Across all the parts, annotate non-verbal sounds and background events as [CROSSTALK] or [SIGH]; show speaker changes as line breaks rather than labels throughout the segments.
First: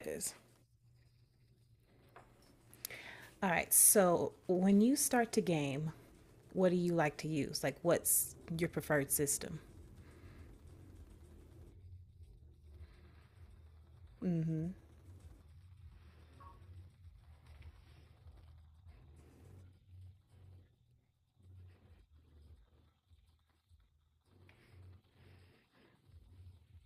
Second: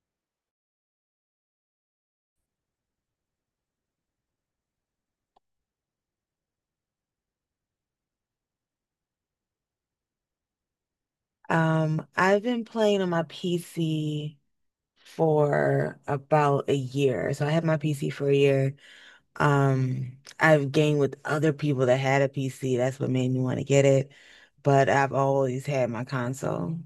It is. All right. So when you start to game, what do you like to use? Like, what's your preferred system?
I've been playing on my PC for about a year. So I had my PC for a year. I've gamed with other people that had a PC. That's what made me want to get it. But I've always had my console.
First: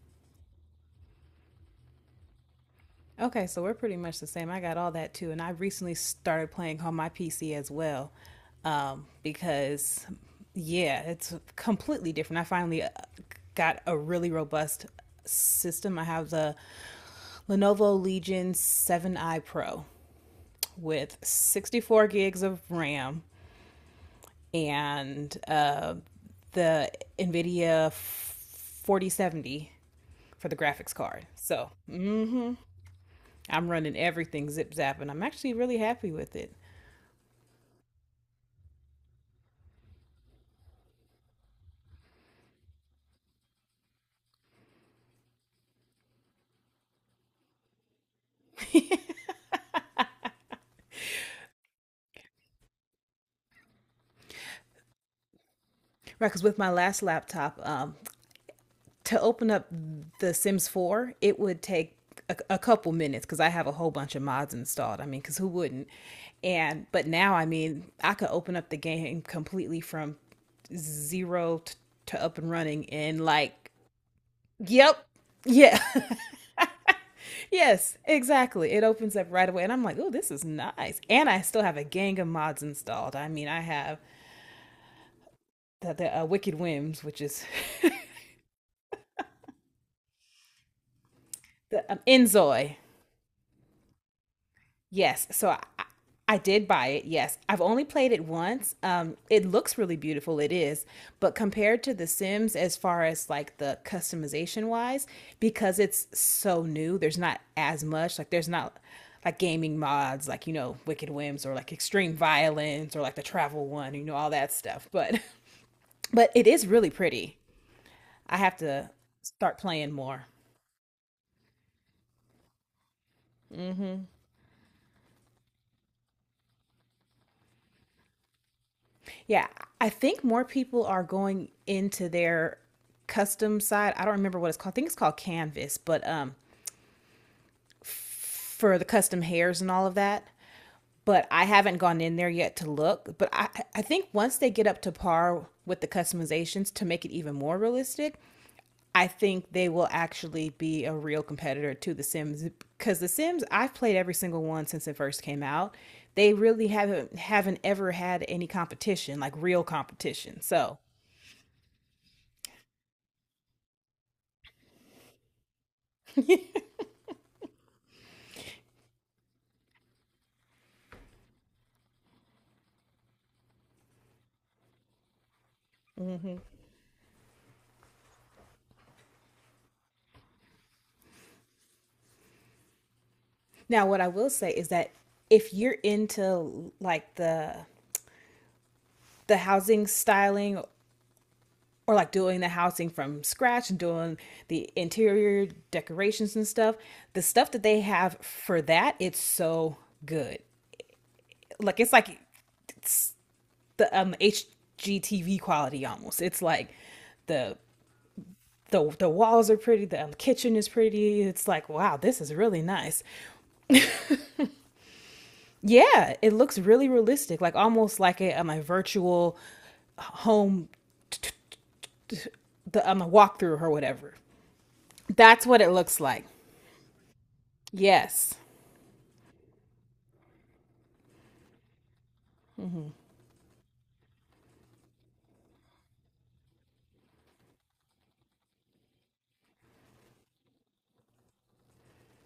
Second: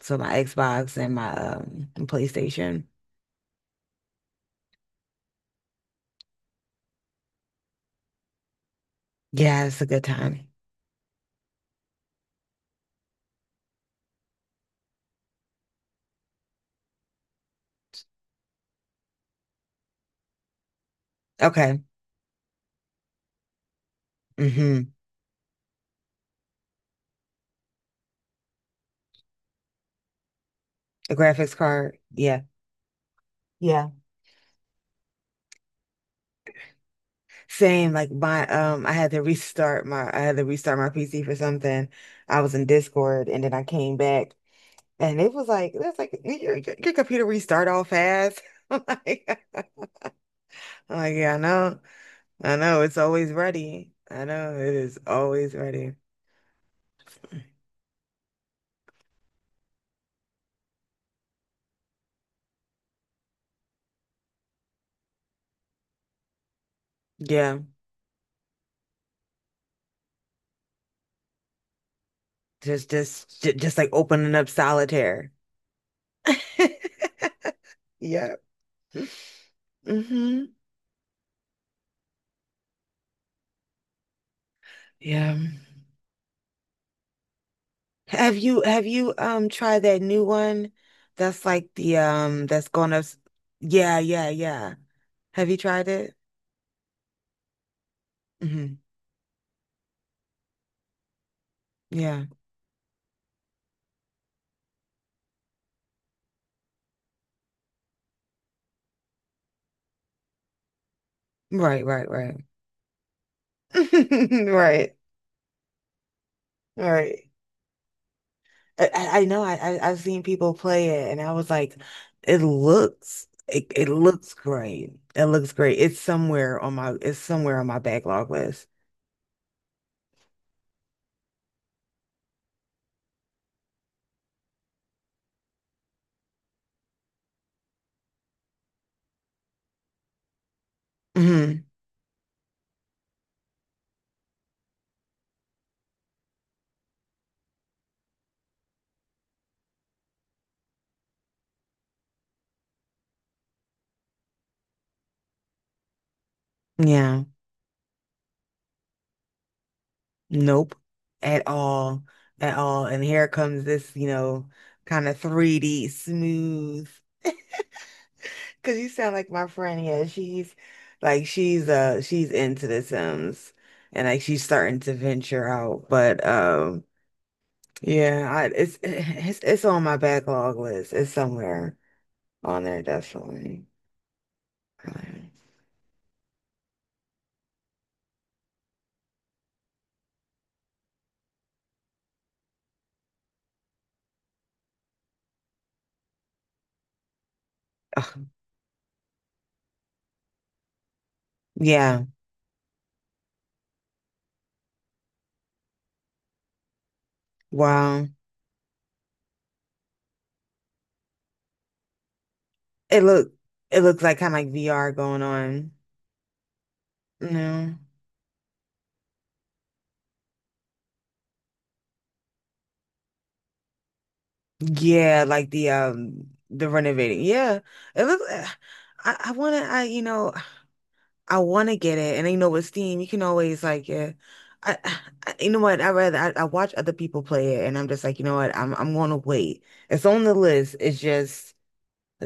So my Xbox and my PlayStation.
Okay, so we're pretty much the same. I got all that too, and I recently started playing on my PC as well,
Yeah, it's a good
because
time.
yeah, it's completely different. I finally got a really robust system. I have the Lenovo Legion 7i Pro with
Okay.
64 gigs of RAM,
Mm-hmm.
and the NVIDIA 4070 for the graphics
A
card.
graphics
So
card. Yeah.
I'm
Yeah.
running everything zip zap, and I'm actually really happy with it.
Same. Like my I had to restart my PC for something. I was in Discord and then I came back. And it was like, that's like your computer restart all fast. [LAUGHS] I Like, I'm like, Yeah, I know. I know it's always ready. I know it is always ready.
Right, because with my last laptop, to open up The Sims 4, it would take a couple minutes because I have a whole bunch of mods installed. I mean, because who wouldn't? And but now, I
Yeah.
mean, I could open up the game completely from zero t- to up and running
Just
in
just ju-
like,
just like opening up
yep,
solitaire.
yeah.
[LAUGHS]
Yes,
Yeah.
exactly. It opens up right away, and I'm like, oh, this is
hmm
nice. And I still have a gang of mods installed. I mean, I have
Yeah.
the Wicked Whims, which is [LAUGHS]
Have you tried that new one that's like
the
the that's
Enzoi.
going up s- yeah, yeah, yeah.
Yes.
Have you tried it?
I did buy it. Yes. I've only played it once.
Hmm
It looks really beautiful. It is. But compared to The
Yeah.
Sims, as far as like the customization wise, because it's so new, there's not as much. Like, there's not like gaming mods, like, you know, Wicked Whims or like
Right, right,
Extreme
right.
Violence or like the Travel One, you know, all
[LAUGHS]
that stuff.
Right.
But, [LAUGHS] but it is really
Right.
pretty. I have to
I know, I,
start
I
playing
I've seen
more.
people play it and I was like, it looks great. It looks great. It's somewhere on my it's somewhere on my backlog list.
Yeah, I think more people are going into their custom side. I don't remember what it's called. I think it's called Canvas, but for the custom hairs and all of that. But I
Hmm
haven't gone in there yet to look. But I think once they get up to par with the customizations to make it even more realistic, I think they will actually be a real competitor to The Sims because The Sims I've played every single one since it first came out. They really haven't
Yeah.
haven't ever had any competition, like real competition.
Nope.
So
At all. At all. And here comes this, you know, kind of 3D smooth. [LAUGHS] Cause you sound like my friend. Yeah, she's like she's into The Sims and like she's starting to venture out. But, yeah, I it's on my backlog list. It's somewhere on there definitely.
now, what I will say is that
Um,
if you're into like the housing styling or like doing the housing from scratch and doing the interior decorations and stuff, the stuff that they have
ugh,
for that, it's so good. Like it's
yeah.
like the HGTV quality almost. It's like the
Wow.
the walls are pretty, the kitchen is pretty. It's like, wow, this is really nice.
It look it looks kind of like VR going on.
Yeah, it looks really realistic, like
No.
almost like a virtual home, t- t- t- the a walkthrough or whatever.
Yeah,
That's
like
what it looks like.
the renovating. Yeah. It looks.
Yes.
I I wanna get it, and you know with Steam you can always like, yeah. I, I you know what I rather I watch other people play it and I'm just like, you know what, I'm gonna wait. It's on the list. It's just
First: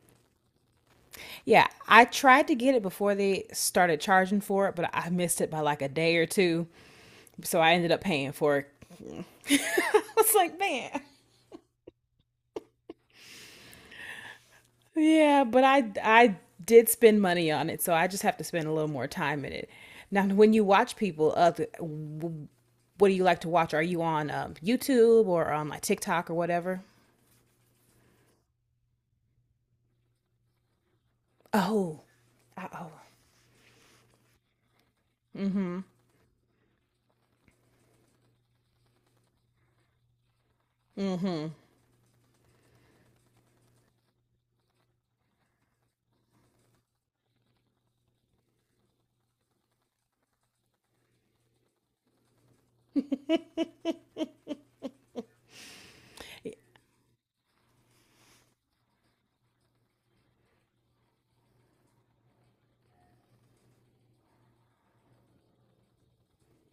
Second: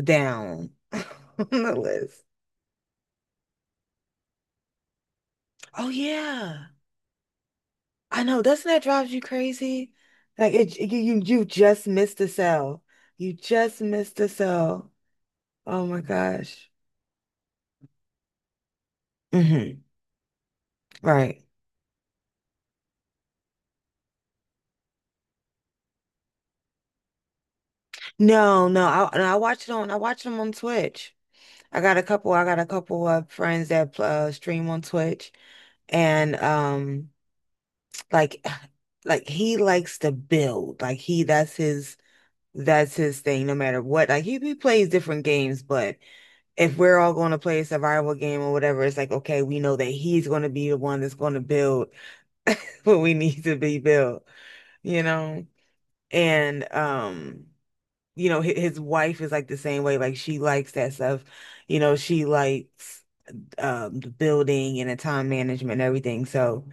down [LAUGHS] on
Yeah,
the
I
list.
tried to get it before they started charging for it, but I missed it by like a
Oh
day or two,
yeah.
so I ended up
I
paying
know,
for it.
doesn't that drive you crazy?
[LAUGHS] I was
Like
like,
it, you,
man.
you you just missed a cell. You just missed a cell.
Yeah, but
Oh
I
my
I
gosh.
did spend money on it, so I just have to spend a little more time in it.
Hmm
Now, when you watch people
Right.
other what do you like to watch? Are you on YouTube or on like TikTok or whatever?
No, no. I watch it on. I watch them on Twitch. I got a
Oh,
couple. I got a
oh,
couple of friends that stream on Twitch, and like, [SIGHS] like he likes to build. Like he, that's his. That's his thing. No matter what. Like he plays different games. But if we're all going to play a survival game or whatever, it's like, okay, we know that he's going to be the one that's going to build [LAUGHS] what we need to be built, you know? And, you know, his wife is like the same way. Like she likes that stuff. You know, she likes the building and the time management and everything. So,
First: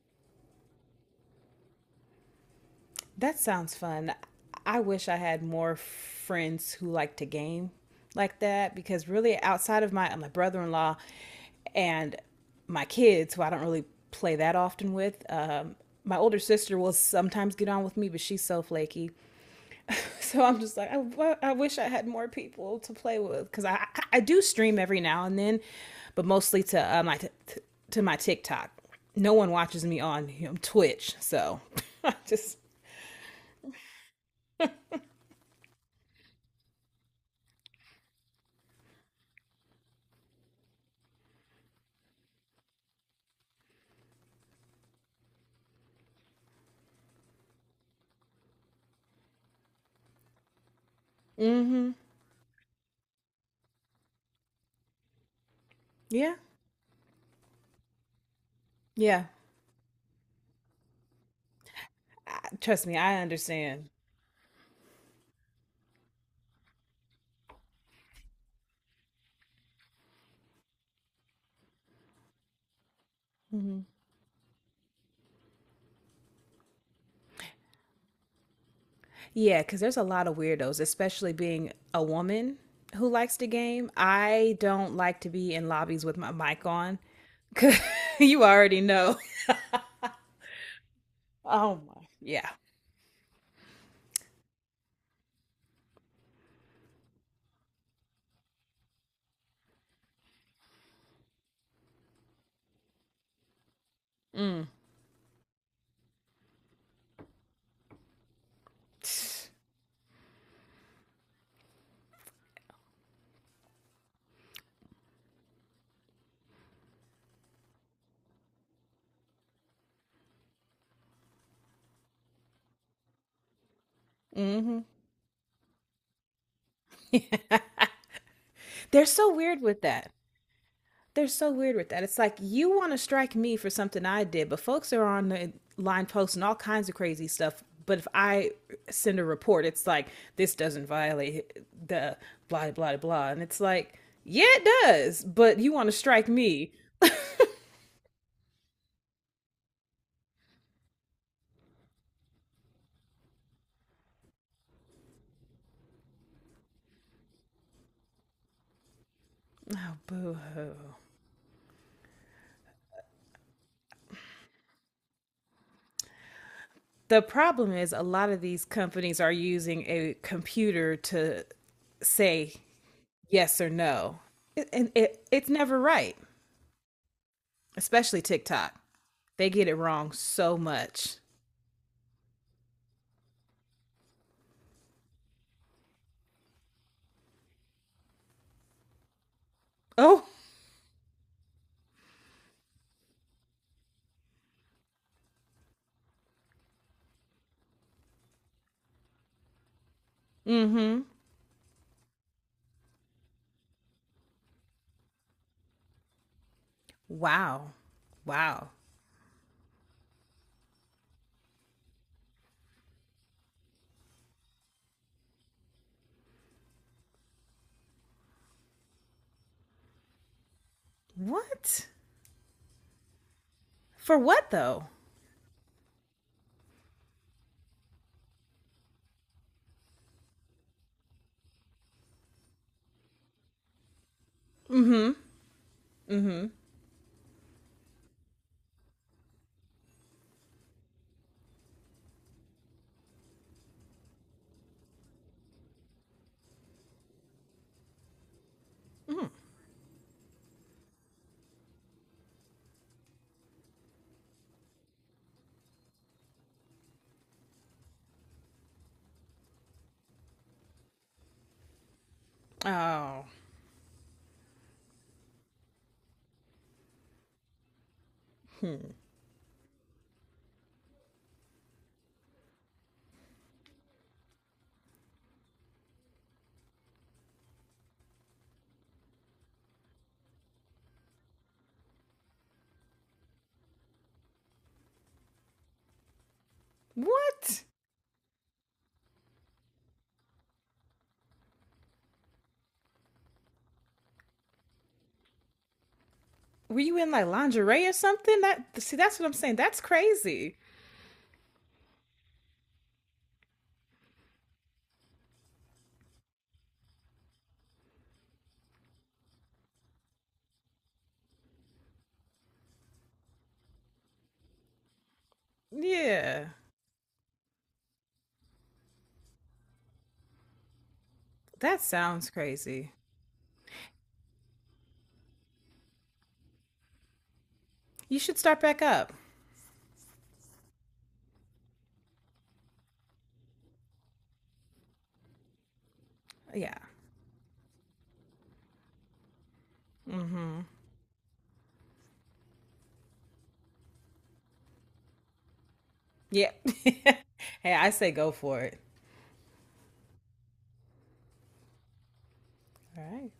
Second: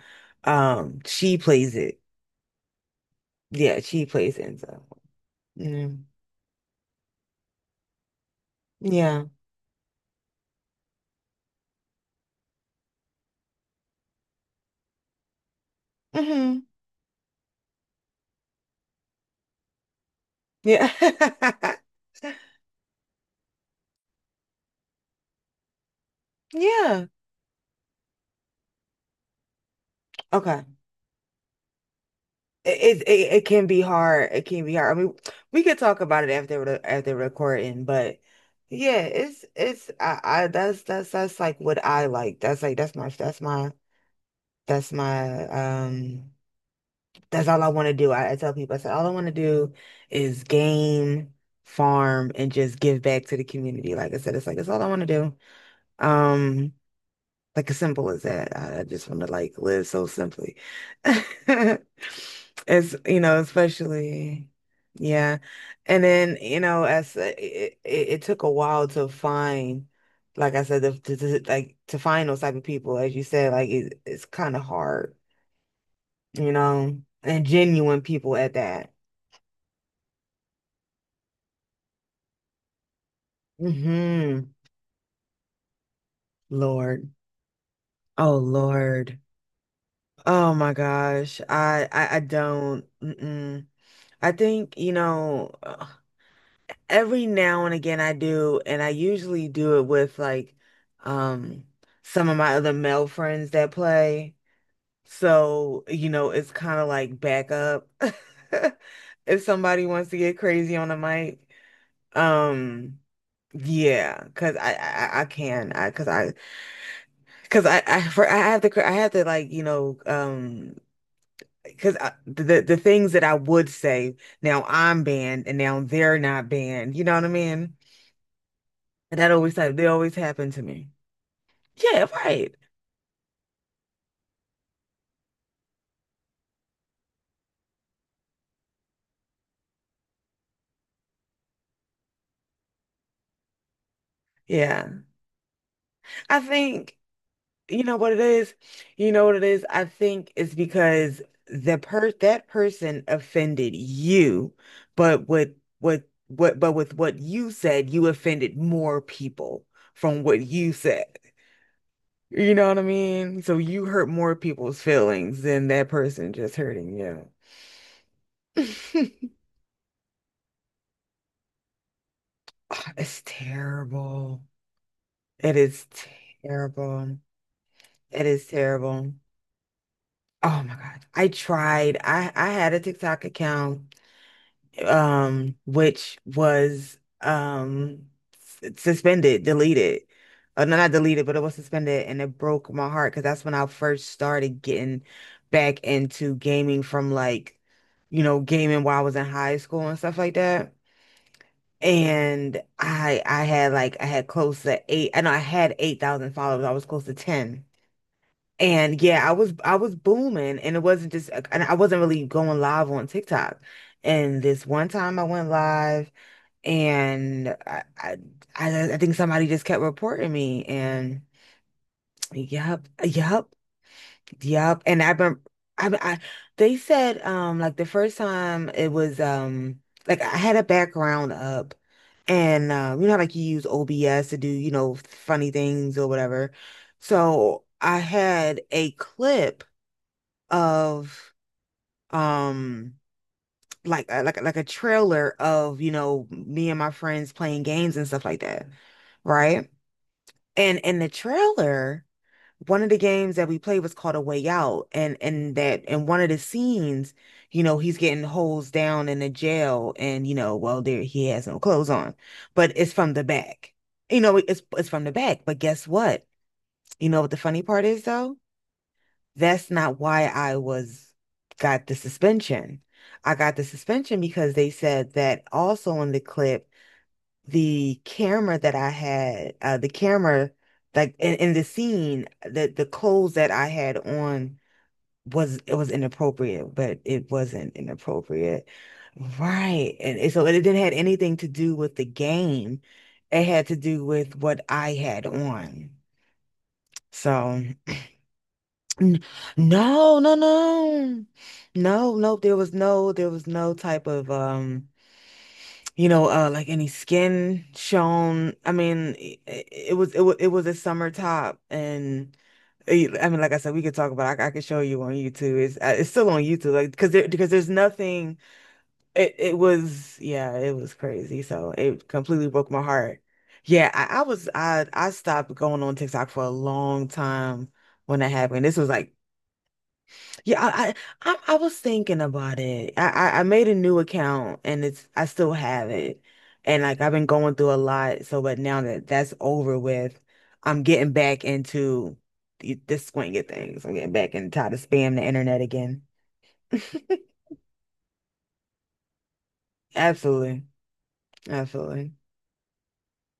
she plays it.
that sounds
Yeah, she
fun.
plays it.
I
So,
wish I had more
mm,
friends who like to game like that because
yeah.
really outside of my brother-in-law and my kids who I don't really play that often with, my older
hmm
sister will sometimes get on with me, but she's so flaky. So I'm just like,
Yeah.
I I wish I had more people to play with because I do stream every now and then, but
[LAUGHS]
mostly to
Yeah.
to my TikTok. No one watches me on you know,
Okay.
Twitch, so [LAUGHS] I just
It can be hard. It can be hard. I mean, we could talk about it after the after recording, but yeah, it's I that's like what I like. That's my, that's all I want to do. I tell people, I said, all I want to do is game,
mm-hmm.
farm, and just give back to the community. Like I said, it's like that's all I want to do.
Yeah,
Um. Like as simple as that. I just want
yeah.
to like live so simply. [LAUGHS]
I, trust
It's,
me,
you
I
know,
understand.
especially, yeah. And then, you know, as it took a while to find, like I said, the, to- like to find those type of people, as you said, like it, it's kind of hard, you know, and genuine people at that.
Yeah, because there's a lot of weirdos, especially being a woman who likes the game.
Hmm
I don't like to be in lobbies with my mic on.
Lord.
[LAUGHS]
Oh,
You already know.
Lord.
[LAUGHS]
Oh my gosh.
Oh
I,
my,
I, I
yeah.
don't. Mm-mm. I think, you know. [SIGHS] Every now and again I do, and I usually do it with like um some of my other male friends that play. So, you know, it's kind of like backup [LAUGHS] if somebody wants to get crazy on the mic. Um cuz I can. I cuz I cuz I for I have to I have to like, you know, cuz the things that I would say now
Mm.
I'm banned and now they're not banned. You know what I mean?
They're
And that
so
always,
weird
like,
with
they
that.
always happen to me.
They're so weird with that.
Yeah,
It's like
right.
you want to strike me for something I did, but folks are on the line posting all kinds of crazy stuff. But if I send a report, it's like this doesn't violate the blah blah blah, and it's like yeah, it
Yeah.
does. But you want to strike
I
me?
think, you know what it is? You know what it is? I think it's because the per that person offended you, but with what you said, you offended more people
Oh,
from
boo.
what you said. You know what I mean? So you hurt more people's feelings than that person just hurting
The
you.
problem is a lot of these companies
[LAUGHS]
are using a computer to say
Oh, it's
yes or no,
terrible.
and it's
It
never
is
right.
terrible.
Especially
It is
TikTok.
terrible.
They get it wrong so
Oh my God.
much.
I tried. I had a TikTok account which was suspended, deleted.
Oh,
Oh, no, not deleted, but it was suspended, and it broke my heart because that's when I first started getting back into gaming from like, you know, gaming while I was in high school and stuff like that. And I had like, I had close to eight, I know I had 8,000 followers. I was close to 10.
wow. Wow.
And yeah, I was booming, and it wasn't just and I wasn't really going live on TikTok. And this one time I went live and I think somebody just kept reporting me and
What?
yep, yep,
For what
yep.
though?
And I've been I They said like the first time it was like I had a background up and you know how, like you use OBS to do, you know, funny things or whatever. So I had a clip of um like like a trailer of, you know, me and my friends playing games and stuff like that, right? And in the trailer, one of the games that we played was called A Way Out, and that in one of the scenes, you know, he's getting hosed down in the jail, and you know, well, there he has no clothes on, but it's from the
Oh,
back. You know, it's from the back. But guess what? You know what the funny part is though? That's not why I was got the suspension. I got the suspension because they said that also in the clip, the camera that I had, the camera like in the scene, the clothes that I had on was it was inappropriate, but it
what?
wasn't inappropriate. Right. And so it didn't had anything to do with the game. It had to do with what I had on.
Were you in like
So
lingerie or something? That, see, that's
N-
what I'm saying. That's
No, no,
crazy.
no. No, no, there was no, there was no type of you know, like any skin shown. I mean, it was it was a summer top and eh, I mean, like I said, we could talk about it. I could show you on YouTube. It's still on
Yeah,
YouTube, like, because there because there's nothing. It was, yeah, it was crazy. So
that
it
sounds
completely broke my
crazy.
heart. Yeah, I I stopped going on TikTok for a long time
You
when that
should start
happened. This
back
was
up.
like, yeah, I was thinking about it. I made a new account and it's I still have it,
Yeah,
and like I've been going through a lot. So, but now that that's over with, I'm getting back into the squinting things. I'm getting back and tired of spam the internet again.
yeah. [LAUGHS] Hey,
[LAUGHS]
I say go for it.
Absolutely, absolutely.
All right.